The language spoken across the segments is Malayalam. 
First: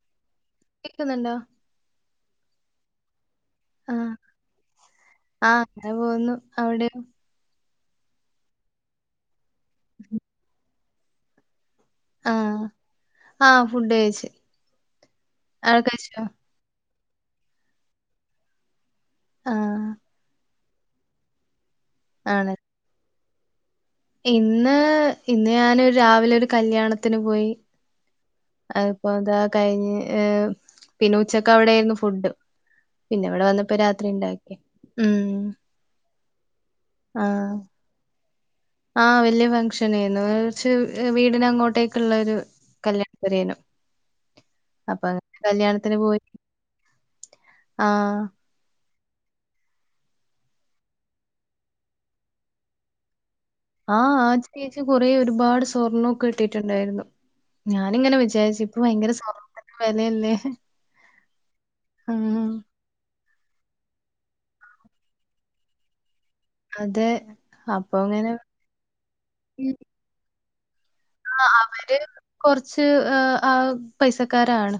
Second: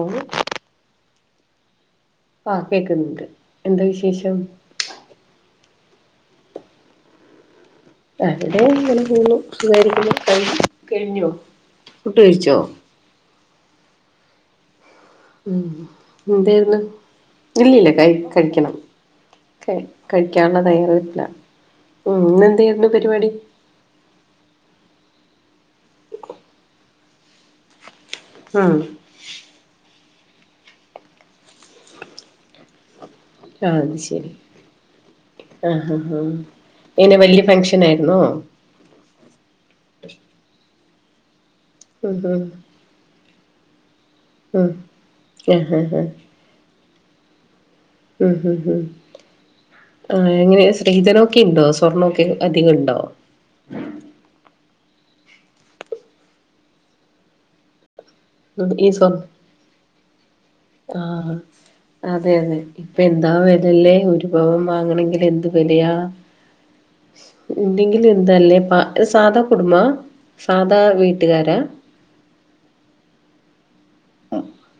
ഉം കേൾക്കുന്നുണ്ടോ ഓഹ് കേക്കുന്നുണ്ട് എന്താ ആഹ്. വിശേഷം ആഹ് അങ്ങനെ പോവുന്നു അവിടെ ആഹ് വിടെ ഇങ്ങനെ പോകുന്നു സുഖാരിക്കുന്നു കഴ കഴിഞ്ഞോ ഫുഡ്‌ കഴിച്ചോ ആഹ്. ആഹ് ഫുഡ് കഴച്ചു ഉം എന്തര്ന്ന് ഇല്ലല്ല ക കഴിക്കണം ക ആഹ്. കഴിക്കാനുള്ള തയ്യാറെടുപ്പില ആണ്. ഇന്നെന്തായിരുന്നു പരിപാടി ഇന്ന് ഇന്ന് ഞാനരു രാവിലെ ഒരു കല്യാണത്തിന് പോയി ഉം അപ്പൊ എന്താ കഴിഞ്ഞ് പിന്നെ ഉച്ചക്ക് അവിടെയായിരുന്നു ഫുഡ് പിന്നെ ഇവിടെ വന്നപ്പോ ആഹ് അത് രാത്രി ശരി ഉണ്ടാക്കി ഉം ആഹ് ആഹ് ആഹ് എങ്ങനെ വലിയ ആഹ്. ഫംഗ്ഷൻ ആയിരുന്നോ ആഹ് വലിയ ഫംഗഷന ആയിരുന്നു കുറച്ച് വീടിന അങ്ങോട്ടേക്കള്ള ഉം ഒരു ഉം കല്യാ ഉം അപ്പൊ അങ്ങനെ ആഹ് കല്യാണത്തിന് ആഹ് ആഹ് പോയി ആഹ് ഉം ആഹ് എങ്ങനെ സ്സ്ത്രീധനൊക്കെ ഉണ്ടോ സ്വർണൊക്കെ അധികം ഉണ്ടോ ആഹ് ആഹ് ചേച്ച കുറേ ഒരുപാട് സ്വർണ്ണമൊക്കെ ഇട്ടിട്ടുണ്ടായിരുന്നു ഞാനിങ്ങനെ വിചാരിച്ച ഉം ഇപ്പ ഈ സ്വ ഭയങ്കര സ്വർണത്തിനൊക്കെ വിലയല്ലേ ഇപ്പ എന്താ വിലല്ലേ ഒരു പവം വാങ്ങണെങ്കിൽ എന്ത് വിലയാ അതെ അപ്പൊ എന്തെങ്കിലും അങ്ങനെ എന്തല്ലേ പ സാധാ കുടുംബ സാധാ വീ ആഹ് അവര് കൊറച്ച് ആഹ് പൈസക്കാരാണ്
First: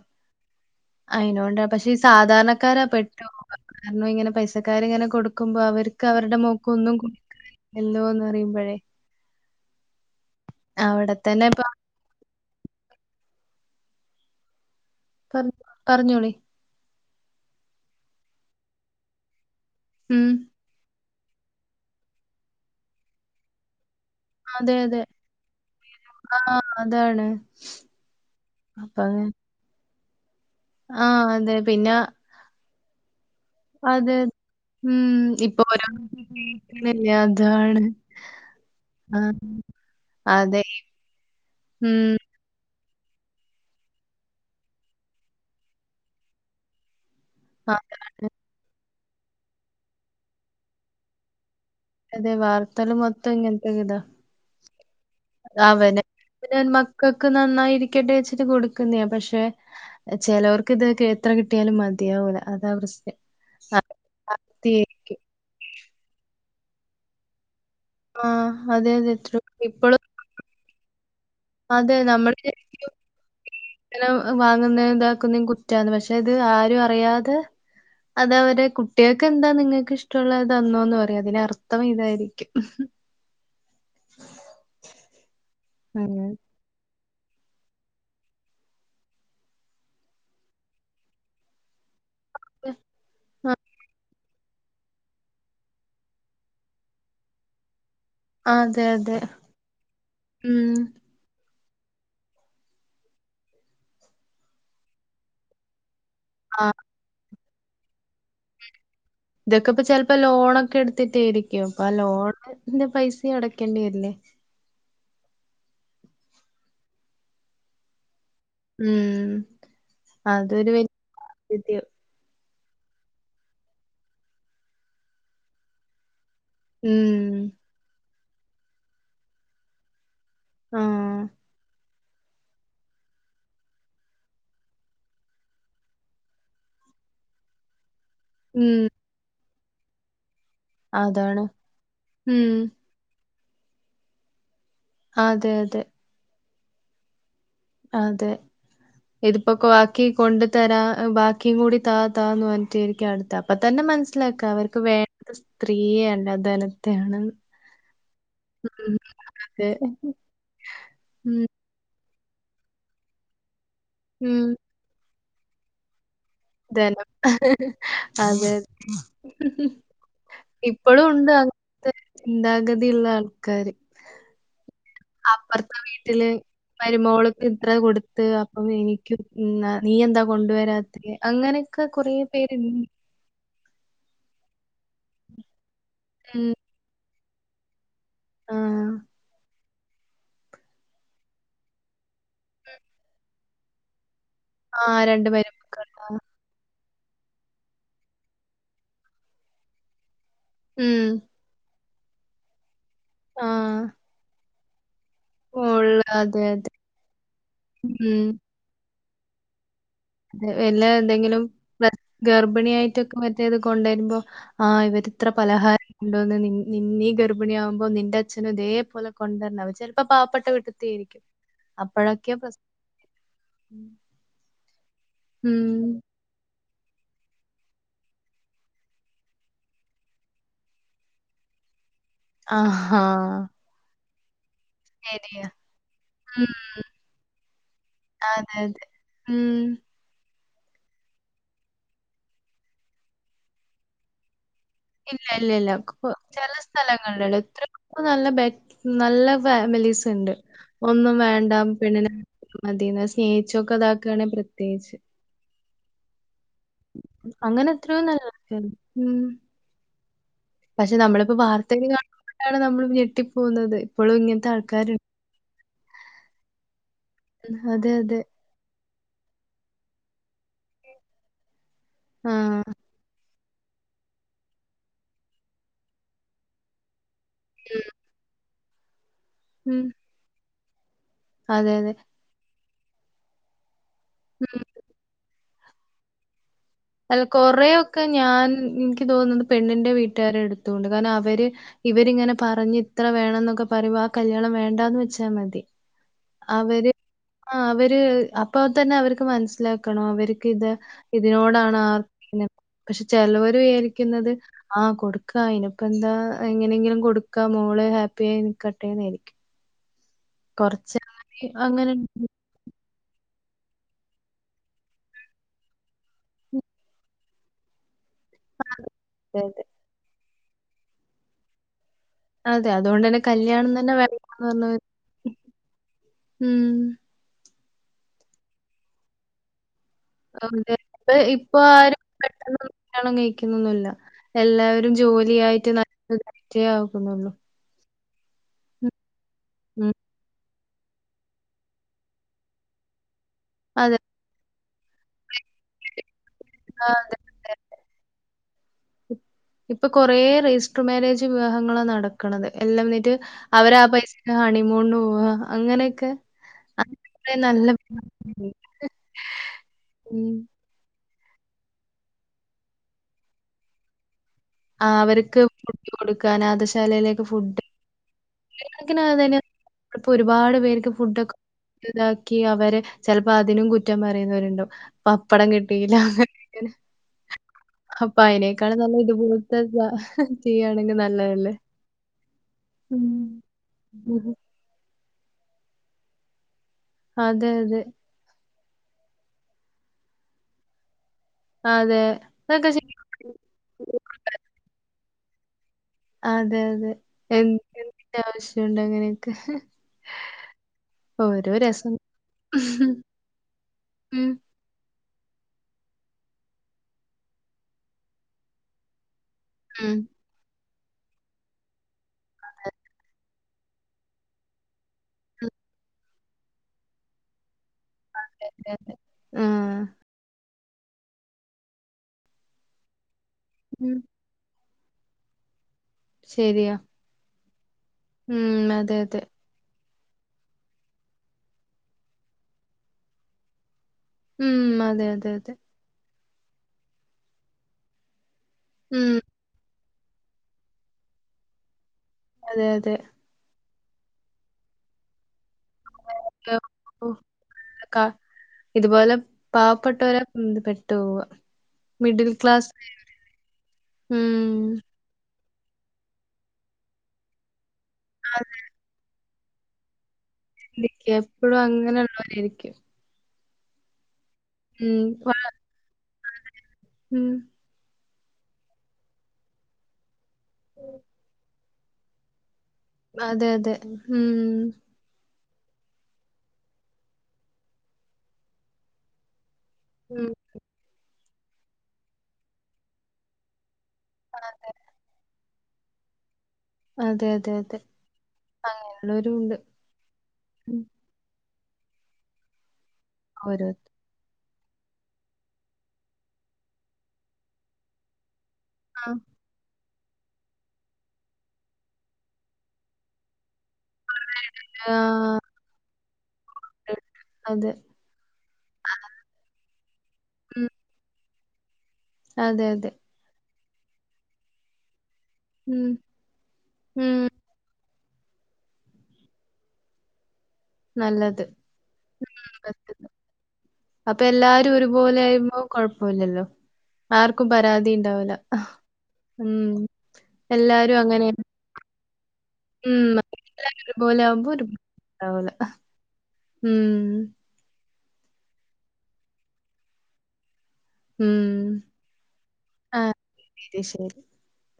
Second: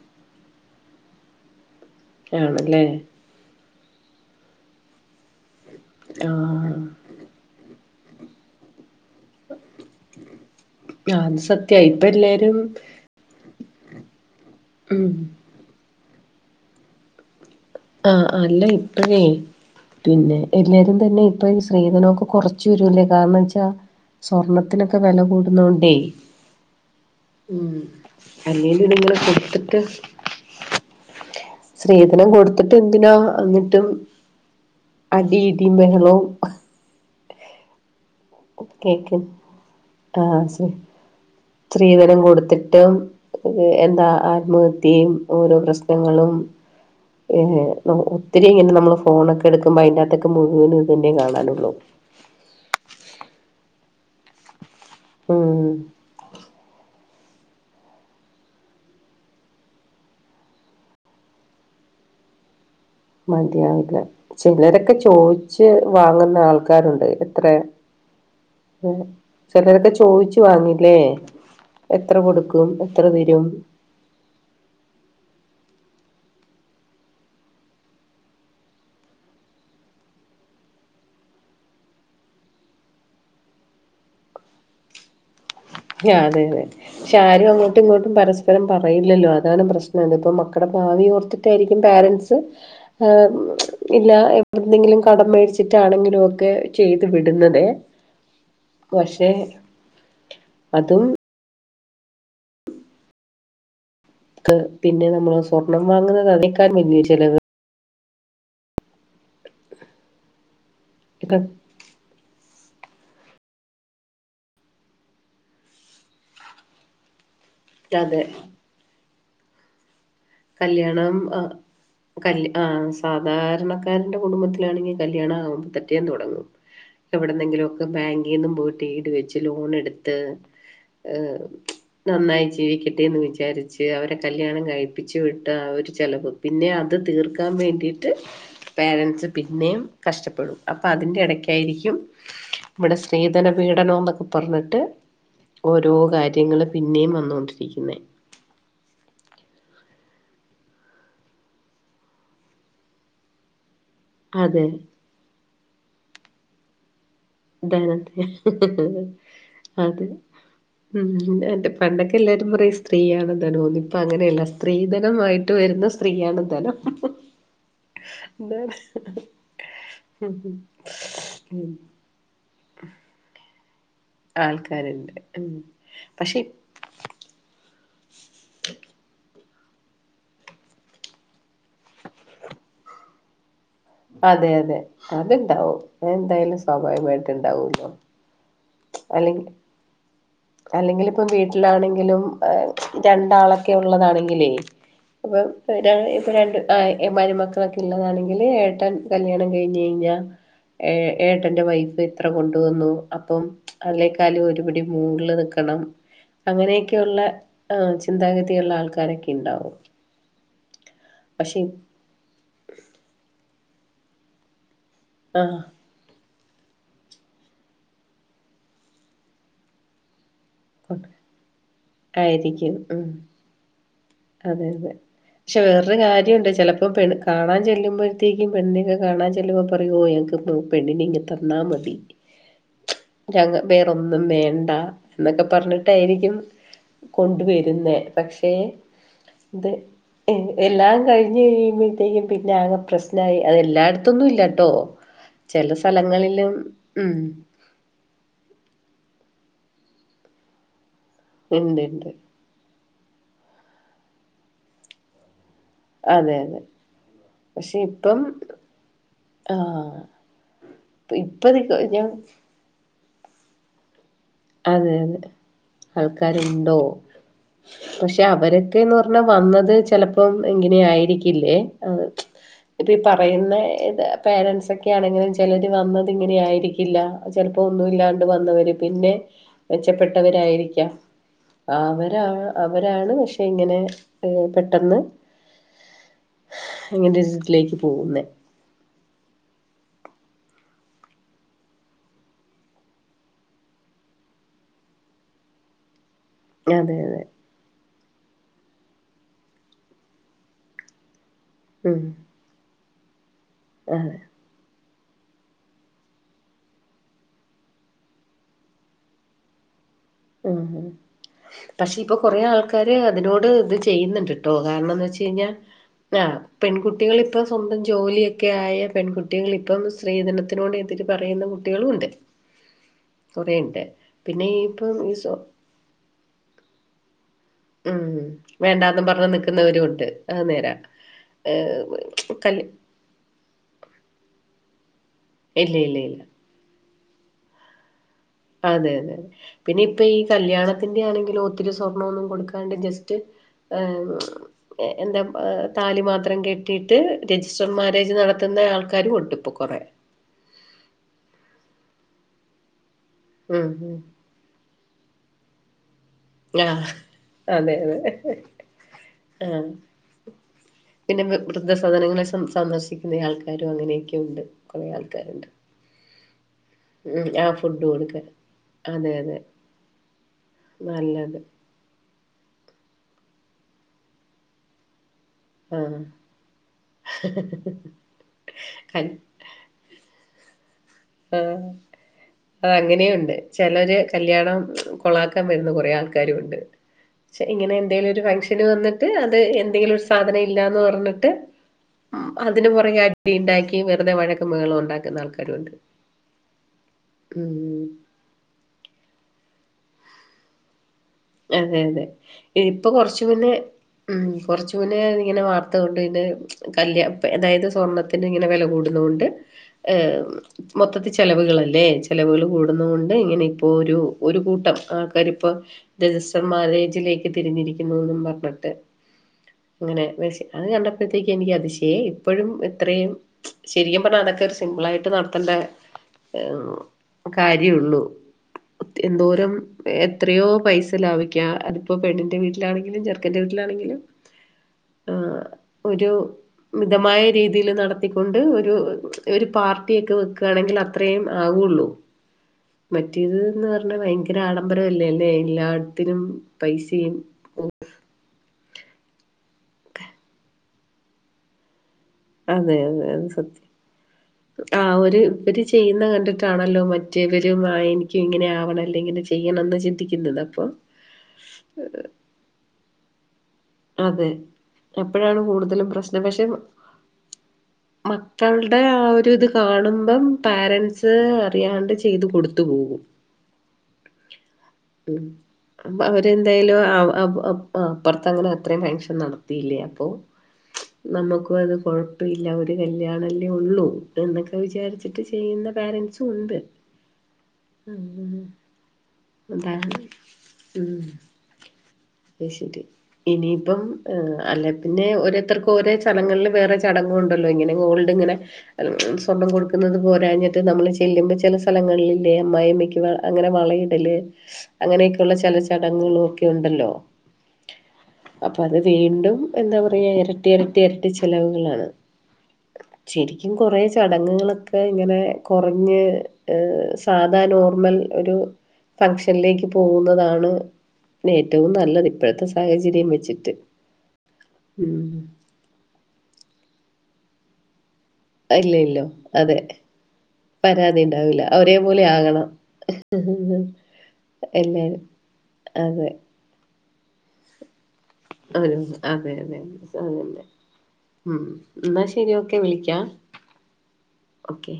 അയിനോണ്ട പക്ഷെ ഈ ആണല്ലേ സാധാരണക്കാരാ പെട്ടോകുന്നത് കാരണം ഇങ്ങനെ പൈസക്കർ ഇങ്ങനെ കൊടുക്കുമ്പോ അവർക്ക് അവരുടെ മോക്ക് ആഹ് ഒന്നും എന്തുവാന്ന് അറിയുമ്പോഴയെ അത് സത്യ ഇപ്പൊ എല്ലാരും- ഉം പറ പറഞ്ഞോളി ആഹ് അല്ല ഇപ്പഴേ ഉം പിന്നെ- എല്ലാരും തന്നെ ഇപ്പൊ ഈ സ്ത്രീധനമൊക്കെ കൊറച്ച് വരൂല്ലേ കാരണന്ന് വെച്ചാ- അതെ സ്വർണത്തിനൊക്കെ അതെ വെല കൂടുന്നണ്ടേ ആ അതാണ് ഉം അല്ലേലും ഇത് അപ്പൊ ഇങ്ങനെ അങ്ങനെ കൊടുത്തിട്ട് - ആ അതെ പിന്നെ സ്ത്രീധനം കൊടുത്തിട്ട് എന്തിനാ അത് - അതെ ഉം ഇപ്പൊ ഒര ബഹളവും [unintelligible] അതാണ് ഓക്കേ ഓക്കേ ആ ആഹ് അതെ. ശരി സ്ത്രീധനം കൊ കൊടുത്തിട്ടുംത് എന്താ ആത്മഹത്യയും ഓരോ പ്രശ്നങ്ങളും- ഏഹ് ഒത്തിരി ഇങ്ങനെ നമ്മള് ഫോണൊക്കെ എടുക്കുമ്പോ അതിനകത്തൊക്കെ മുഴുവനന് ഇത് തന്നെ കാണാനുള്ളു അതെ വാർത്തകള് മൊത്തം ഇങ്ങനത്തെ ഇതാ ഉം അവനെ- പിന്നെ മക്കൾക്ക് നന്നായിരിക്കട്ടെ വച്ചിട്ട് കൊടുക്കുന്ന പക്ഷെ- ചെലവർക്ക് ഇതൊക്കെ എത്ര കിട്ടിയാലും മതിയാവൂല അതാ പ്രശ്നം മതിയാവില്ല അത് ചിലരൊക്കെ ആയിരിക്കും. ചോദിച്ച് വാങ്ങുന്ന ആൾക്കാരുണ്ട് എത്ര- ആ. അതെ, അതെ. ട്രൂ. ചെലരൊക്കെ ഇപ്പളും ചോദിച്ചു വാങ്ങുംയില്ലേ അതെ എത്ര നമ്മള് കൊടുക്കും വിചാരിക്കും എത്ര തരും ഇങ്ങനെ വാങ്ങുന്ന ഇതാക്കുന്നതും കുറ്റവാന്ന് പക്ഷെ ഇത് ആരും അറിയാതെ- അത് അവര് കുട്ടികൾക്ക് എന്താ നിങ്ങൾക്ക് ഇഷ്ടമുള്ളത് തനോന്ന് പറയും അതിന് അർത്ഥം ഇതായിരിക്കും യാ അങ്ങനെ. അത് തന്നെ പക്ഷെ ആരും അങ്ങോട്ടും ഇങ്ങോട്ടും പരസ്പരം പറയില്ലല്ലോ അതാണ് പ്രശ്നം അത് ഇപ്പ മക്കടെ ഭാവി ഓർത്ത് - ട്ടാരിക്കും പാരൻസ് അ ഇല്ല- എന്തെങ്കിലും കടം മേടിച്ചിട്ടാണെങ്കിലും ഒക്കെ ചെയ്ത് വിടുന്നതേ. ആഹ് അതെ അതെ ഉം. അതും ക്ക് പിന്നെ നമ്മള് സ്വർണ്ണം വാങ്ങുന്നത് ആ. അതിനേക്കാൾ വല്ലിയ ചെലവ്. ഇതൊക്കെ ഇപ്പ ചെലപ്പോ ലോണൊക്കെ എടുത്തിട്ടായിരിക്കും അപ്പൊ ആ ലോണിന്റെ പൈസയും അടക്കേണ്ടി വരില്ലേ? അതെ ഉം അതൊരു വലിയ കല്യാണം ആ [unintelligible] കല് ആ സാധാരണക്കാരന്റെ കുടുംബത്തിലാണെങ്കി കല്യാണം ആകുമ്പോ പിറ്റേന്ന് തൊടങ്ങും. ഉം. എവിടുന്നെങ്കിലും ഒക്കെ ബാങ്കിൽ നിന്നും പോയിട്ട് ഈട് വെച്ച് ലോൺ എടുത്ത്- ആഹ് നന്നായി ജീവിക്കട്ടെ എന്ന് വിചാരിച്ച് അവരെ കല്യാണം കഴി- ച്ചവിട്ട ആ ഒരു ചെലവ് പിന്നെ അത് തീർക്കാൻ വേണ്ടിട്ട് ഉം പാരൻസ്- പിന്നെം കഷ്ടപ്പെടും അപ്പ അതിന്റെ അതാണ് എടയ്ക്കായിരിക്കും ഉം ഇവിടെ- സ്ത്രീധന പീഡനോന്നൊക്കെ പറഞ്ഞിട്ട് അതെ അതെ ഓരോ കാര്യങ്ങൾ പിന്നേം വന്നൊണ്ടിരിക്ക. അതെ. [inaudible] ഇതിപ്പോ ആക്കി കൊണ്ടു തരാൻ ബാക്കിയും കൂടി താ താന്ന് പറഞ്ഞിട്ട ആരിക്കും അടുത്ത അപ്പൊ തന്നെ മനസ്- മനസ്സിലാക്കാം അതെ അവർക്ക് വേണ്ട സ്ത്രീയെയല്ല ധനത്തെയാണ് താനത്തെ അതെ അത. [unintelligible] ഉം എന്റെ പണ്ടൊക്കെ എല്ലാരും പറയും സ്ത്രീയാണ് ധനോന്ന് ഇപ്പൊ അങ്ങനെയല്ല ഉം സ്ത്രി- സ്ത്രീധനമായിട്ട് വരുന്ന സ്ത്രീയാണ്. ധനം ഇതേയല്ലോ അതെ. എന്താണ് ഉം ഇപ്പോഴും ഉണ്ട് ഉം. അങ്ങനത്തെ ചിന്താഗതിയുള്ള ആൾക്കാാര്. ആൾക്കാരുണ്ട് പക്ഷേ. മരുമോളക്കെ ഇത്ര കൊടുത്ത് അപ്പൊ എനക്ക് നീ എന്താ കൊണ്ടുവരാ. ത്രിയെ അങ്ങനൊക്കെ കൊറേ പേര്ൺ അതെ അതെ അത്ണ്ടാവും ഉം. അതെന്തായാലും സ്വാഭാവികമായിട്ട് ഉണ്ടാവൂല്ലോ. ആഹ്. അല്ലെങ്കി. അല്ലെങ്കിൽിപ്പം വീട്ടിലാണെങ്കിലും രണ്ടാളൊക്കെ ഉള്ളതാണെങ്കിലേ. ആ രണ്ടു ഇപ്പൊ പേരും. ഇപ്പൊ രണ്ട് മരുമക്കളൊക്കെ ഉള്ളതാണെങ്കില് ഏട്ടാൻ കല്യാണം കഴിഞ്ഞഞ് കഴിഞ്ഞ്ഞ്ഞാ. ഏ ഉം. ഏട്ടന്റെ വൈഫ് ഇത്ര കൊണ്ടുവന്നു അപ്പം ആഹ്. അല്ലേക്കാളും ഒരുപിടി. മൂുകളില് നിൽക്കണം മോള് അതെ, അതെ. അങ്ങനെയൊക്കെയള്ള ഉം. ചിന്താഗതിയ ഉുള്ള ആൾക്കാരൊക്കെ ഉണ്ടാവും. വല്ലാ എന്തെങ്കിലും പക്ഷെ ഗർഭിണിയായിട്ടൊക്കെ മറ്റേത് കൊണ്ടുവരുമ്പോ ആ ഇവർ. ഇത്ര ആ പലഹാരം. ഉണ്ടോന്ന് നിന്നീ ഗർഭിണിയ ആകുമ്പോൾ നിന്റെ അച്നും ഇതേപോലെ കൊണ്ടുവരന്ന ചിലപ്പോ പാവപ്പെട്ട വീട്ടിത്തെ. അപ്പോഴൊക്കെ പ്രശ്നം. ആയിരിക്കും ഉം അതെ അതെ പക്ഷെ വേറൊരു ഉം. കാര്യണ്ട് ചിലപ്പോ പെണ്. കാണാൻ ചെല്ലുമ്പോഴത്തേക്കും പെണ്ണിനൊക്കെ കാണാൻ ചെല്ലുമ്പോൾ പറുമോ ങ്ങൾക്ക് പെണ്ണിനെ ഇങ് തന്നാ മതി ആഹാ. ഞങ്ങ വേറൊന്നും വേണ്ട. ശരിയാ. ന്നൊക്കെ പറഞ്ഞിട്ടായിരിക്കും ഉം. കൊണ്ട വരുന്നേ പക്ഷേ. അതെ, അതെ. ഉം. അത്. എല്ലാം കഴിഞ്ഞ് കഴിയുമ്പോഴത്തേക്കും പിന്നെ ആകെ പ്രശ്നായി അത എല്ലായിടത്തൊന്നും ഇല്ലട്ടോ. ഇല്ല ഇല്ല ഇല്ല ഒക്കെ ചെല ഉം സ്ഥലങ്ങളിലള്ള എത്ര. അ നല്ല ബെ നല്ല ഫാമിലീസ് ഉണ്ട് ഒന്നും വേണ്ട ഉണ്ട് ഉണ്ട് പെണ്ണിനെ. മത എന്നാ സ്നേഹിച്ചൊക്കെ അതാക്കുകയാണെങ്ക പ്രത്യേകിച്ച്. അതെ അതെ. അങ്ങനെ പക്ഷെ എത്രയോ ഇപ്പം നല്ല ഉ. ആഹ് പക്ഷെ നമ്മളിപ്പോ ഇപ്പ വാർത്തൽ ഞാൻ കാണൊണ്ടാണ് നമ്മൾ ഞെട്ടിപ്പോകുന്നത് ഇപ്പോഴും ഇങ്ങനത്തെ. അതെ ആൾക്കാരുണ്ടെന്ന്. അതെ ആൾക്കാരുണ്ടോ അതെ, അതെ. പക്ഷെ അവരെ. ഒക്കെന്ന് പറഞ്ഞാ വന്നത് ചിലപ്പോം ഇങ്ങനെ ആയിരിക്കില്ലേ അ ആ. ഇപ്പ ഈ പറയുന്ന ഇത പേരൻസൊക്കെയാണെങ്കിലും ചിലർ വന്നത് ഇങ്ങനെ ആയിരിക്കില്ല ചിലപ്പോ ഒന്നും ഇല്ലാണ്ട് വന്നവരും പിന്നെ ഉം. മെച്ചപ്പെട്ടവരായിരിക്കാം അതെ, അതെ. അവരാ അവരാണ് പക്ഷെ ഇങ്ങനെ ഏ ഉം. പെട്ടെന്ന് അല്ല ഇങ്ങനൊരിതിലേക്ക് കൊറെൊക്കെ പോകുന്നെ ഞാൻ എനിക്ക് തോന്നുന്നത് പെണ്ണിൻന്റെ വീട്ടുകാര എടുത്തൊണ്ട് കാരണം അവര് ഇവരിങ്ങനെ പറഞ്ഞഞ് ഇത്ര വേണം എന്നൊക്കെ പറയ്മ്പോ ആ കല്യാണം വേണ്ടാന്ന് വെച്ചാൽ മതി അവര് അതെ അതെ ആ അവര് അപ്പൊ തന്നെ അവർക്ക് മനസ്സിലാക്കണം അവർക്ക് ഇത് ഇതിനോടാണ് ഉം പക്ഷെ ചിലവരു അതെ വിചാരിക്കുന്നത് ആഹ കൊടുക്കാ അയ്നിപ്പോ എന്താ എങ്ങനെയെങ്കിലും കൊടുക്കാ മോള് ഹാപ്പിയ ആയി നിക്കട്ടെ എന്ന വിചാരിക്കും ഉം അങ്ങനെ അങ്ങനെ പക്ഷെ ഇപ്പൊ കൊറേ ആൾക്കാ ആക്ക അതിനോട് ഇത് ചെയ്യുന്നുണ്ട് കേട്ടോ കാരണംന്ന് വെച്ച് കഴിഞ്ഞാൽ ആ പെൺകുട്ടികൾ ഇപ്പ സ്വന്തം ജോലിയൊക്കെ ആയ അതെ പെൺകുട്ടികൾ അതെ. ഇപ്പൊ സ്ത്രീധനത്തിനോട് എതി്ര് പറയുന്ന കുട്ടികളുംണ്ട് അതെ അതുകൊണ്ട് തന്നെ കല്യാണം തന്നെ വേണ്ട പിന്നെ ഈ വന്ന് പറഞ്ഞ ഇപ്പം യസ ഉം ഉം വേണ്ടാന്നും പറഞ്ഞ് നിക്കുന്നവരും ഉണ്ട് അത് അതെ നേരാ പ്പൊ ഇപ്പൊ ഏഹ് ആരും പെട്ടെന്ന് കല് ണം കഴിക്കുന്നൊന്നുല്ല എല്ലാവരും ജോലി ആയിട്ട് ഇല്ല ഇല്ല ഇല്ല നല്ലതറ്റേ ആകുന്നുള്ളൂ അതെ അതെ അതെ പിന്നെ ഉം. ഇപ്പ ഈ കല്യാണത്തിന്റെ ആണെങ്കിലും ഒത്തിരി സ്വർണ ഒന്നും കൊടുക്കാണ്ട ജസ്റ്റ് ഏ അതെ. എ എന്താ താലി മാത്രം കെ ആ ട്ടിയിട്ട് അതെ, അതെ. രജിസ്റ്റർ മാര്രേജ് നടത്തുന്ന ആൾക്കാരും ഉണ്ട് പ്പൊ കൊറേ ഇപ്പൊ കൊറേ രജിസ്റ്റർ മാരേജ് വിവാഹങ്ങളാ നടക്ക്ണത് എല്ലാം എന്നിട്ട് ഉം അവരാ ആ ഉം പൈസ ഹണിമൂൺന് പോവാ അങ്ങനെയൊക്കെ അ ആഹ് നല്ല അതെ അതെ ആഹ് ഉം പിന്നെ വൃ വൃദ്ധ സദനങ്ങളെ സന് സന്ദർശിക്കുന്ന ആൾക്കാരും അങ്ങനെയൊക്കെ ഉണ്ട് കുറേ ആ അവർക്ക് ആൾക്കാരുണ്ട് ഫുഡ് കൊടുക്ക അനാദശാലയിലേക്ക് ഉം ആ ഫുഡ് കൊടുക്കാൻ [unintelligible] അതെ അതെ അതന്നെ ഇപ്പൊ ഒരുപാട് പേർക്ക് ഫുഡൊക്കെ നല്ലത് ഇണ്ടാക്കി അവര് ചെൽപ്പോ അതിനും കുറ്റം പറയുന്നവരുണ്ടാവും പപ്പടം കിട്ടീല്ല ആഹ് അങ്ങന ഇങ്ങനെ അപ്പ അയ്നേക്കാളും നല്ലത് ഇത്പ [unintelligible] ചെയ്യയാണെങ്കിൽ നല്ല ആഹ് അങ്ങനെയും ഉണ്ട് ഉം. ചെലര് ഉഹും. കല്യാണം കൊളാക്കാൻ വരുന്ന കൊറേ ആൾക്കാരും ഉണ്ട് പക്ഷേ അതെ, ഇങ്ങനെ അതെ. എന്തെലും ഒരു ഫംഗ്ഷൻ ന് വന്നിട്ട് അത് എന്തെങ്കിലും ഒരു സാധനം ഇല്ലാന്ന് പറഞ്ഞിട്ട് അതെ. അതിന് അതൊക്കെ ശരിക്കും പുറകെ വി ഇണ്ടാക്കിം വെറുതെ വഴക്കും ബഹളും ഉണ്ടാക്കുന്ന ആൾക്കാരുണ്ട് അതെ അതെ എന്ത ന് ഉം ആവശ്യണ്ട് അങ്ങനെയൊക്കെ ഓരോ അതെ രസം. അതെ ഇപ്പൊ കൊർച്ച് മുന്നെ ഉം കൊർച്ച് ശൂനെ ഇങ്ങനെ വാർത്ത കൊണ്ട് പിന്നെ കല്ല്യ അതായത് സ്വർണ്ണത്തിന് ഇങ്ങനെ വെല കൂടുന്നുകൊണ്ട് ഏ ഉം. മൊത്തത്തി ചെലവുകളല്ലേ ചെലവുകൾ കൂടുന്ന കൊണ്ട് ഇങ്ങനെ ഇപ്പോ ഒരു ഒരു കൂട്ടം ആൾക്കാരിപ്പോ രജിസ്റ്റർ മാരേജിലേക്ക് തിരിഞ്ഞിരിക്കുന്നുന്ന് അതെ, പറഞ്ഞിട്ട് അതെ, അതെ. ആ. അങ്ങനെ [unintelligible] അത് കണ്ടപ്പഴത്തേക്ക് എനിക്ക് അതിശയ ഇപ്പഴും ഇത്രയും ഉം. ശരിക്കും പറഞ്ഞാ അതൊക്കെ ഒരു സിംമ്പിള ആയിട്ട് നടത്തേണ്ട ശരിയാ. കാര്യള്ളൂ ഉം. അതെ, അതെ. എന്തോരം എത്രയോ പൈസ സാ ലഭിക്കാം അതിപ്പോ പെണ്ണിന്റെ വീട്ടിലണെങ്കിലും ചെറുക്കന്റെ വീട്ടിലാണെങ്കിലും ഉം അതെ അതെ ആഹ് അതെ ഒരു മിതമായ രീതിയിൽ നടത്തിക്കൊണ്ട് ഒരു ഉം ഒരു പാർട്ടിയെക്കെ വെക്കാണെങ്കിൽ അത്രേം ആവൊള്ളൂ അതെ അതെ ഇത് ന്ന് പറഞ്ഞാ ഭയങ്കര ആഡംബരംല്ലേ അല്ലെ എല്ലായിടത്തിനും ഒക്കെ ഓ, പൈസയും ക ഇതുപോലെ പാവപ്പെട്ടവരാ ഉം ത് പെട്ട്പോവാ അതെ അതെ അത് സത്യം ഉം. ആ ഒര് ഒരു ചെയ്യുന്നത് കണ്ടിട്ടാണല്ലോ മറ്റവരും ചെയ്യുന്ന കണ്ടിട്ട് ആണല്ലോ മറ്റേ വരും ആ എനിയ്ക് ഇങ്ങനെ ആവണം എന്തെങ്കിലും ചെയ്യണംന്ന് ചിന്തിക്കുന്നത്. അപ്പൊ ഇനിയ്ക്ക് എപ്പോളും അങ്ങനെ ള്ളോരെയ്രിയ്ക്കും. അതെ ഉം. വ എപ്പഴാണ് കൂടുതലും പ്രശ്നം പഷെ ഉം. മക്കൾടെ ആ ഒരു ഇത് കാണുമ്പം പാരൻസ്- അറിയാണ്ട് ചെയ്ത് കൊടുത്തു പോകും. അതെ അതെ ഉം. അപ്പൊ അവരെന്തായാലും അബ് അപ് അപ്പർത്ത് അങ്ങനെ അത്രയും ഫംഗഷൻ നടത്തിയില്ലേ അപ്പൊ ഉം. നമുക്കും അത് കൊഴപ്പില്ല ഒരു കല്യാണല്ലേ ഉള്ളൂ എന്നൊക്കെ അതെ. വിചാരി ചിട്ട് ചെയ്യുന്ന പേരൻസും ഉണ്ട്. അതെ, അതെ, അതെ. ഉം അങ്ങനെയുള്ളവരും ഉണ്ട്. ഉദാഹരണം ഉം. അഹ് ശെരി ഓരോ ഇനിയിപ്പം ആ അല്ലെ പിന്നെ ഓരോരുത്തർക്കും ഓരോ ചടലങ്ങള്ള് വേറെ ചടങ്ങു ണ്ടല്ലോ ഇങ്ങനെ ഗോൾഡ് ഇങ്ങനെ ആ. അ സ്വന്തം ഗോൾഡ് കുന്നത് പോരാഞ്ഞിട്ട് നമ്മള് ചെല്ലുമ്പോ ചെല സ്ഥലങ്ങളിൽല്ലേ അമ്മായിമ്മക്ക് അങ്ങനെ വളയും തില് അങ്ങനെയൊക്കെള്ള ആഹ്. ചെല ചടങ്ങുകളും ഒക്കെ ഉണ്ടല്ലോ.? അതെ. അപ്പൊ അത് വീണ്ടും എന്താ പറയാ എരട്ടി ഉം. എരട്ടി എരട്ടി ചെലവുകളാണ്. അതെ അതെ. ശരിക്കും കൊറേ ചടങ്ങുകളൊക്കെ ഇങ്ങനെ ഉം. കൊറഞ്ഞെ ഉം. സാധാ നോർമൽ ഒരു ഫംഗഷനിലേക്ക് പോകുന്നതാണ് നല്ലത്. ഏറ്റവും നല്ലത് ഉം. ഇപ്പോഴത്തെ സാഹചര്യം വെച്ചിട്ട് അപ്പൊ എല്ലാരും ഉം. ഒരുപോലെ [unintelligible] കൊഴപ്പോല്ലല്ലോ ആർക്കും പരാതിണ്ടാവൂല. ഇല്ല ഇല്ല അതെ പരാതി ണ്ടാവൂല ഒരേ പോലെ ആകണം. ഉ [unintelligible] ഇത്പോലെ ആമ്പോ ഒര് എല്ലാരും. ണ്ടാവൂല അതെ. ഉം. ആഹ് അതെ അതെ അതെ [unintelligible] ഉം ന്നാ ശെരി ഓക്കെ ആ വിളിക്കാം ശരി, ശരി. ഓക്കെ.